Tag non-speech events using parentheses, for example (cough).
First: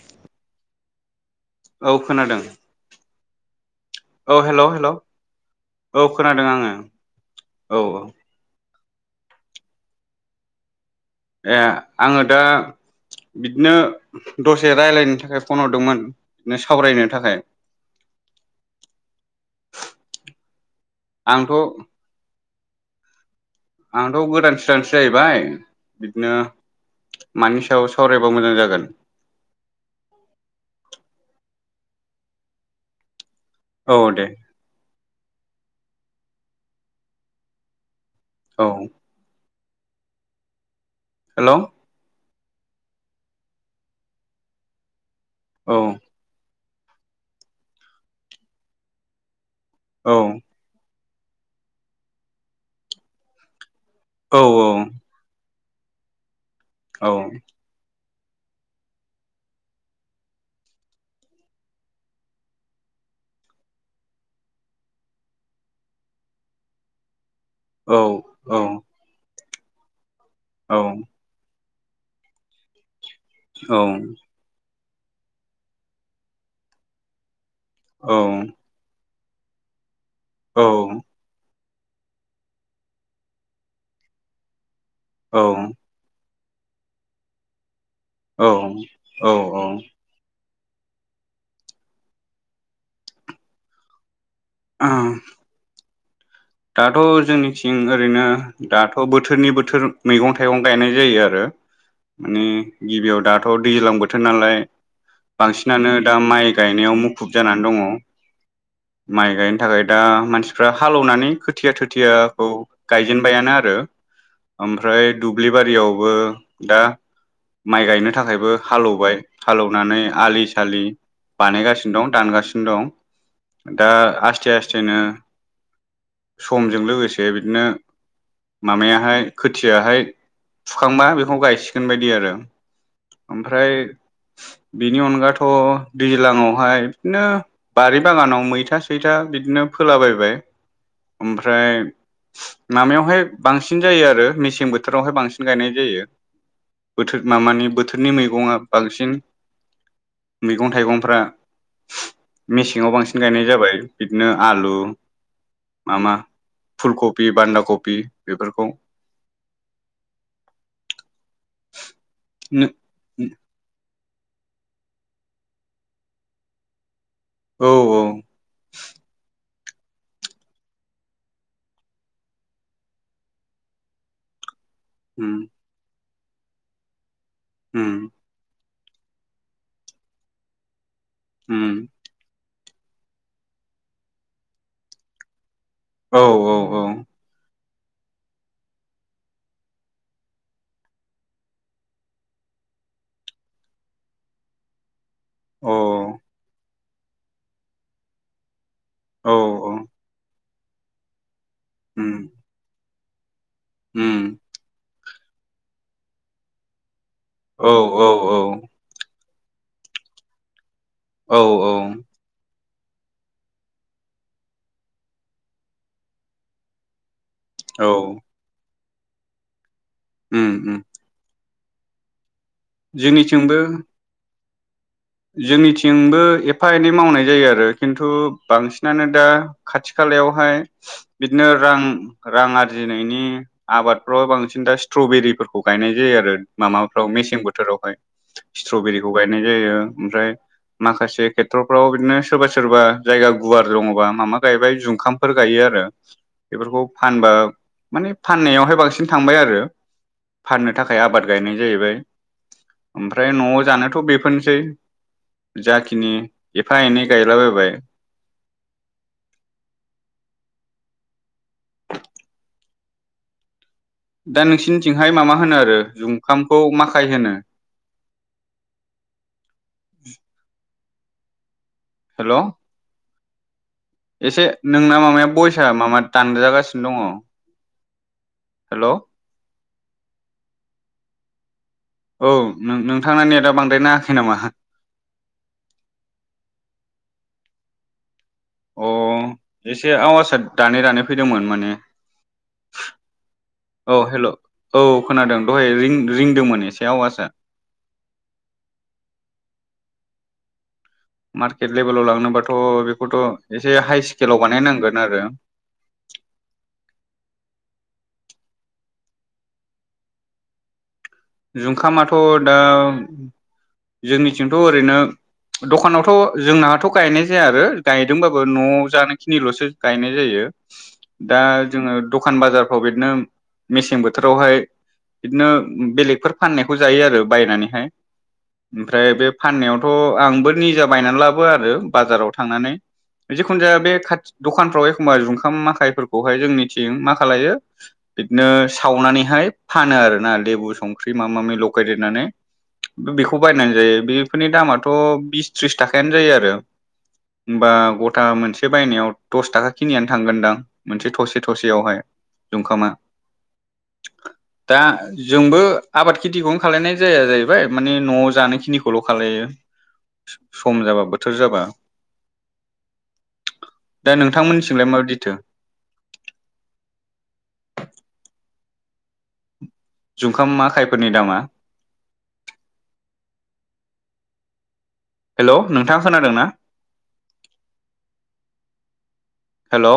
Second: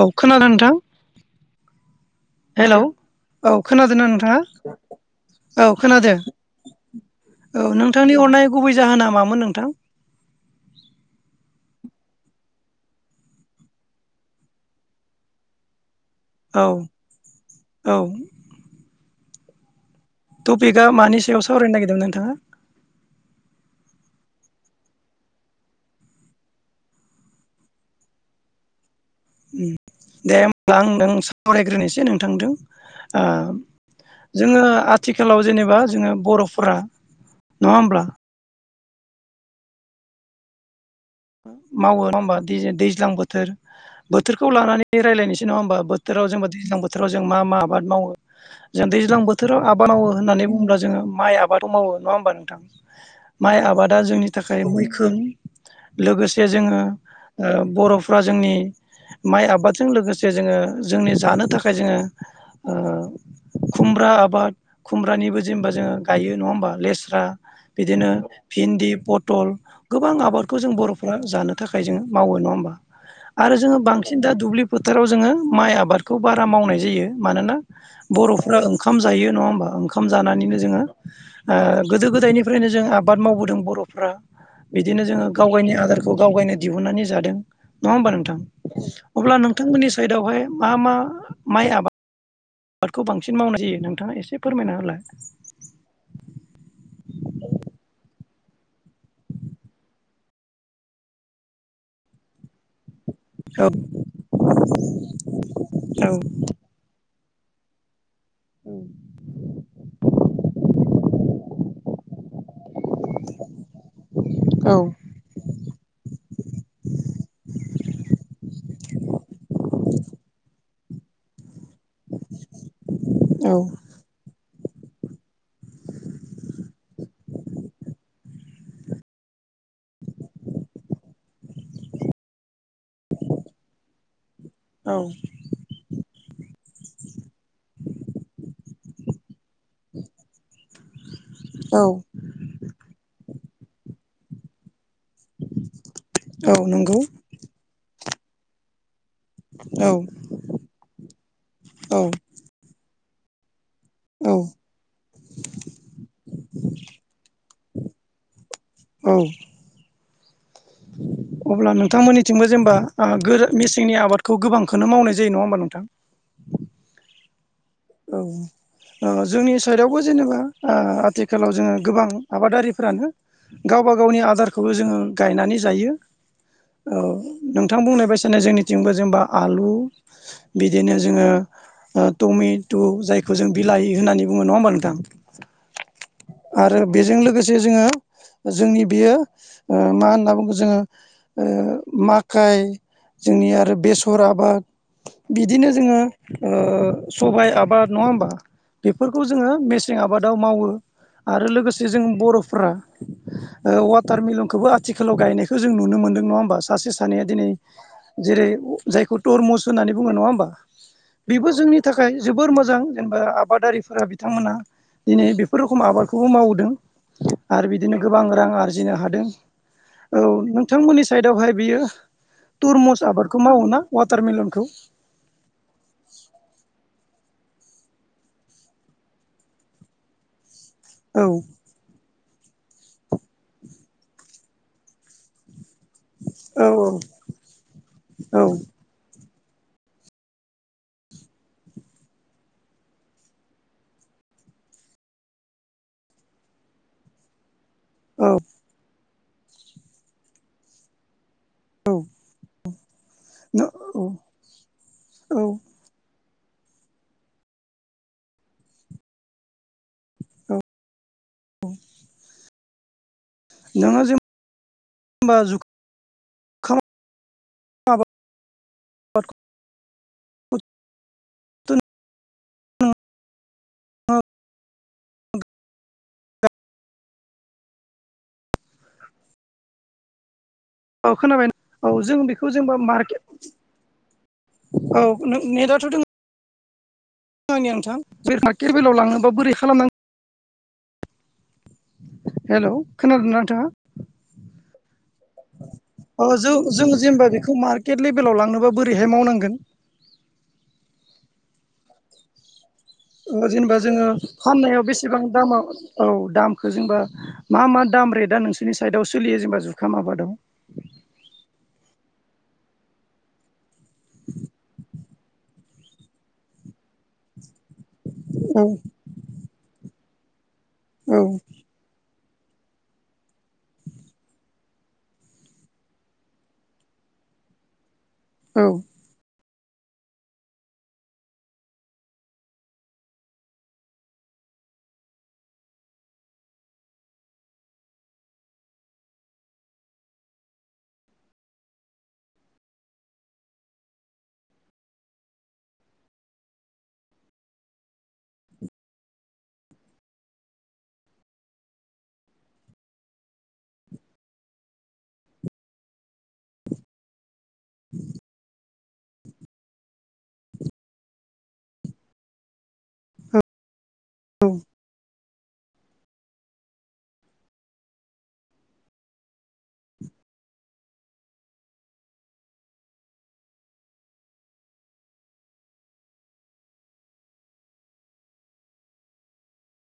औ खोनादों नोंथां औ खोनादों खोनादोना औ नोंथाङा हेल' हेल' औ खोनादो खोनादों आङो औ औ औ नोंथांनि हरनाय गुबै जाहोना मामोन नोंथां ए आङो दा बिदिनो दसे रायलायनो थाखाय फन हरदोंमोन नो औ सावरायनो थाखाय औ टपिकआ मानि सायाव आंथ' सावरायनो नागिरदों नोंथाङा आंथ' गोदान सोदानसो जाहैबाय बिदिनो मानि सायाव सावरायबा मोजां जागोन उम दे होमब्ला आं नों सावरायग्रोनोसै नोंथांदों आ औ दे जोङो आथि खालाव जेनेबा जोङो बर'फोरा नङा होमब्ला औ हेल' औ मावो नङा होमबा दैज-दैज्लां बोथोर, बोथोरखौ लानानै रायलायनो सै नङा औ होमबा बोथोराव जोंबो दैज्लां बोथोराव जों मा मा आबाद मावो जों दैज्लां बो थोराव आबाद मावो होननानै बुङोब्ला जोङो माइ आबादखौ मावो नङा होमबा नोंथां माइ आबाद दा जोंनि औ थाखाय मैखोम लोगोसे जोङो औ ओ बर'फ्रा जोंनि माइ आबादजों लोगोसे जोङो जोंनि जानो थाखाय जोङो ओ खुमब्रा (unintelligible) आबाद खुमब्रानिबो जेमबा जोङो गायो नङा होमबा लेस्रा औ बिदिनो औ भिन्दि पटल गोबां आबादखौ जों औ बर'फ्रा जानो थाखाय जोङो मावो नङा होमबा आरो जोङो बांसिन दा दुब्लि फोथाराव जोङो माइ आबादखौ बारा मावनाय जायो मानोना बर'फ्रा ओंखाम ज जायो नङा होमबा ओंखाम जानानैनो जोङो ओ गोदो गोदायनिफ्रायनो जों आबाद मावबोदों बर'फ्रा बिदिनो जोङो गाव गायनि आदारखौ गावगायनो दिहुननानै जादों नङा होमबा नोंथां? औ अब्ला औ नोंथांमोननि साइदआवहाय मा मा माइ आबा (unintelligible) (unintelligible) दखौ बांसिन मावनाय जायो नोंथाङा एसे फोरमायना औ होलाय दाथ' जोंनिथिं ओरैनो दाथ' बोथोरनि बोथोर मैगं थाइगं गायनाय जायो आरो माने गिबियाव दाथ' औ दैलां बोथोर नालाय बांसिनानो दा माइ गायनायाव मुख खुब जानानै दङ' माइ गायनो थाखाय दा मानसिफ्रा हालौवनानै खोथिया थोथियाखौ गायजेनबायानो आरो औ । ओमफ्राय दुब्लिबारियावबो दा माइ गायनो थाखायबो हालौवबाय हालेवनानै आलि स आलि बानायगासिनो दं दानगासिनो दं दा आसथे आस थेनो समजों लोगोसे बिदनो मामायाहाय खोथियाहाय फुखांबा बेखौ गायसिगोन बायदि आरो। ओमफ्राय औ बिनि अनगाथ' दैलांङाव (unintelligible) नो बारि बागानाव मैथा सैथा बिदनो फोलाबायबाय ओमफ्राय मामायावहाय बांसिन जायो आरो मेसें बो थ थोरावहाय बांसिन गायनाय जायो औ नंगौ बोथोर मामानि बोथोरनि मैगंआ बांसिन औ मैगं थाइगंफ्रा औ मेसेंआव बांसिन गायनाय जाबाय बिदनो औ आलु मा मा फुल खपि बान्दा कपि बेफोरखौ औ अब्ला नोंथांमोननिथिंबो जेमबा ओ गोरो मेसेंनि आबाद खौ गोबांखोनो मावनाय जायो नङा होमबा नोंथां? औ ओ जोंनि स साइदआवबो जेनेबा ओ आथिखालाव जोङो गोबां आबादारिफ्रानो गावबा गावनि आदार खौबो जोङो उम गायनानै जायो औ नोंथां बुंनाय उम बायसानो जोंनि थिंबो जेमबा आलु बिदिनो जोङो उम ओ टमे टु जायखौ जों बिलाइ होननानै बुङो नङा होमबा नोंथां औ आरो औ बेजों लोगोस से जोङो जोंनि बेयो ओ‌ मा होनना बुङो जोङो ओ माकाइ जोंनि आरो बेसर आबाद बिदिनो औ जोङो ओ सबाइ आबाद नङा होमबा बेफोरखौ औ जोङो मेसें आबादाव मावो आरो लोगोसे जों उम बर'फोरा ओ उम वाटारमिलनखौबो आथिखालाव गायनायखो जों नुनो मोनदों नङा होमबा सासेस सानैया दिनै औ औ जेरै अ जायखौ तरमुस होननानै बुङो नङा होमबा? औ बेबो जोंनि थाखाय जोबोर मोजां जेनबा आबादारिफोरा बिथांमोना दिनै बेफोर रखम आबादखौबो मावबोदों। आरो औ बिदिनो गोबां रां आरजिनो हादों औ उम उम नोंथांमोननि साइदआवहाय बेयो तुरमुस आबादखौ जोंनिथिंबो मावो ना वाटारमिलनखौ? जोंनिथिंबो एफा एनै मावनाय जायो आरो खिन्थु बांसिनानो दा खाथि खा लायावहाय औ बिदनो रां रां आरजिनायनि आबादफ्राव बांसिन दा स्ट्रबेरिफोर ख खौ गायनाय जायो आरो औ मामाफ्राव मेसें बोथोरावहाय औ स्ट्रबेरिखौ गायनाय जायो। ओमफ्राय माखासे खेथ्रफ्राव बिदिनो सोरबा सोरबा जायगा गुवार दङबा मामा गायबाय जुंखामफोर गायो ओरो बेफोरखौ फानबा माने औ फाननायावहाय बांसिन थांबाय आरो फाननो थाखाय आबाद गायनाय जाहैबाय ओमफ्राय न'आव औ जानोथ' औ बेफोरनोसै औ जाखिनि एफा एनै गायलाबायबाय औ नोङो दा नोंसिनिथिंहाय जेनेबा मामा होनो आरो जुंखामखौ जुखाम माखाय होनो आबादखौ (inaudible) हेल' एसे नोंना मामाया बयसा मामा दानजागासिनो दङ हेल' औ खोनाबायना औ जों बेखौ जेनबा नोंथांना मार्केट नेटआ बांद्राय नाङाखै नामा औ नों नेटआथ' दोंओ (inaudible) बे मार्केट अ बेलायाव लांनोबा बोरै खालामनांगौ एसे आवासा दानै दानै फैदोंमोन माने हेलौ खोनादों ना नोंथाङा औ हेल' औ खोनादों दहाय रिं अ जो रिंदोंमोन एसे जोङो आवाजआ जेनेबा बेखौ मार्केट लेभेलाव लांनोबा बोरैहाय मावनांगोन मार्केट लेभेलाव लांनोबाथ' बेखौथ' ओ एसे जेनेबा हाइ जोङो स्केलाव फाननायाव बानायनांगोन आरो बेसेबां दामाव औ दामखौ जोंबा मा मा दाम रेट दा नोंसोरनि साइडआव सोलियो जेनेबा जुखाम आबादाव जुंखामाथ' दा जोंनिथिंथ' ओरैनो दखानावथ' जोंनाहाथ' गायनाय जाया आरो गायदोंबाबो औ न'आव जानोखिनिल'सो गायनाय जायो औ दा जोङो दखान बाजारफ्राव बेदिनो मेसें बोथोरावहाय बिदिनो बेलेग- फोर फाननायखौ जायो आरो बायनानैहाय औ ओमफ्राय बे फाननायावथ' आंबो निजा बायनानै लाबो आरो बाजाराव थांनानै जिखुनु जाया बे खाथि दखानफ्राव एखमबा जुंखाम माखाइफोरखौहाय जोंनिथिं मा खालायो बिदिनो सावनानैहाय फानो आरोना लेबु संख्रि मामा मामि लगायदेरनानै बेखौ बायनानै जायो बेफोरनि दामाथ' बिस थ्रिस थाखायानो जायो आरो होमबा गथा मोनसे बायनायाव दस थाखा खिनियानो थांगोनदां मोनसे थसे थसेयावहाय दुंखामा दा जोंबो आबाद खिथिखौनो खालायनाय जाया जाहैबाय माने न'आव जानाय खिनि- खौल' खालायो सम जाबा बोथोर जाबा दा औ नोंथांमोननिसिंलाय माबायदिथो जुंखाम माखायफोरनि दामा हेल' नोंथाङा खोनादों ना हेल'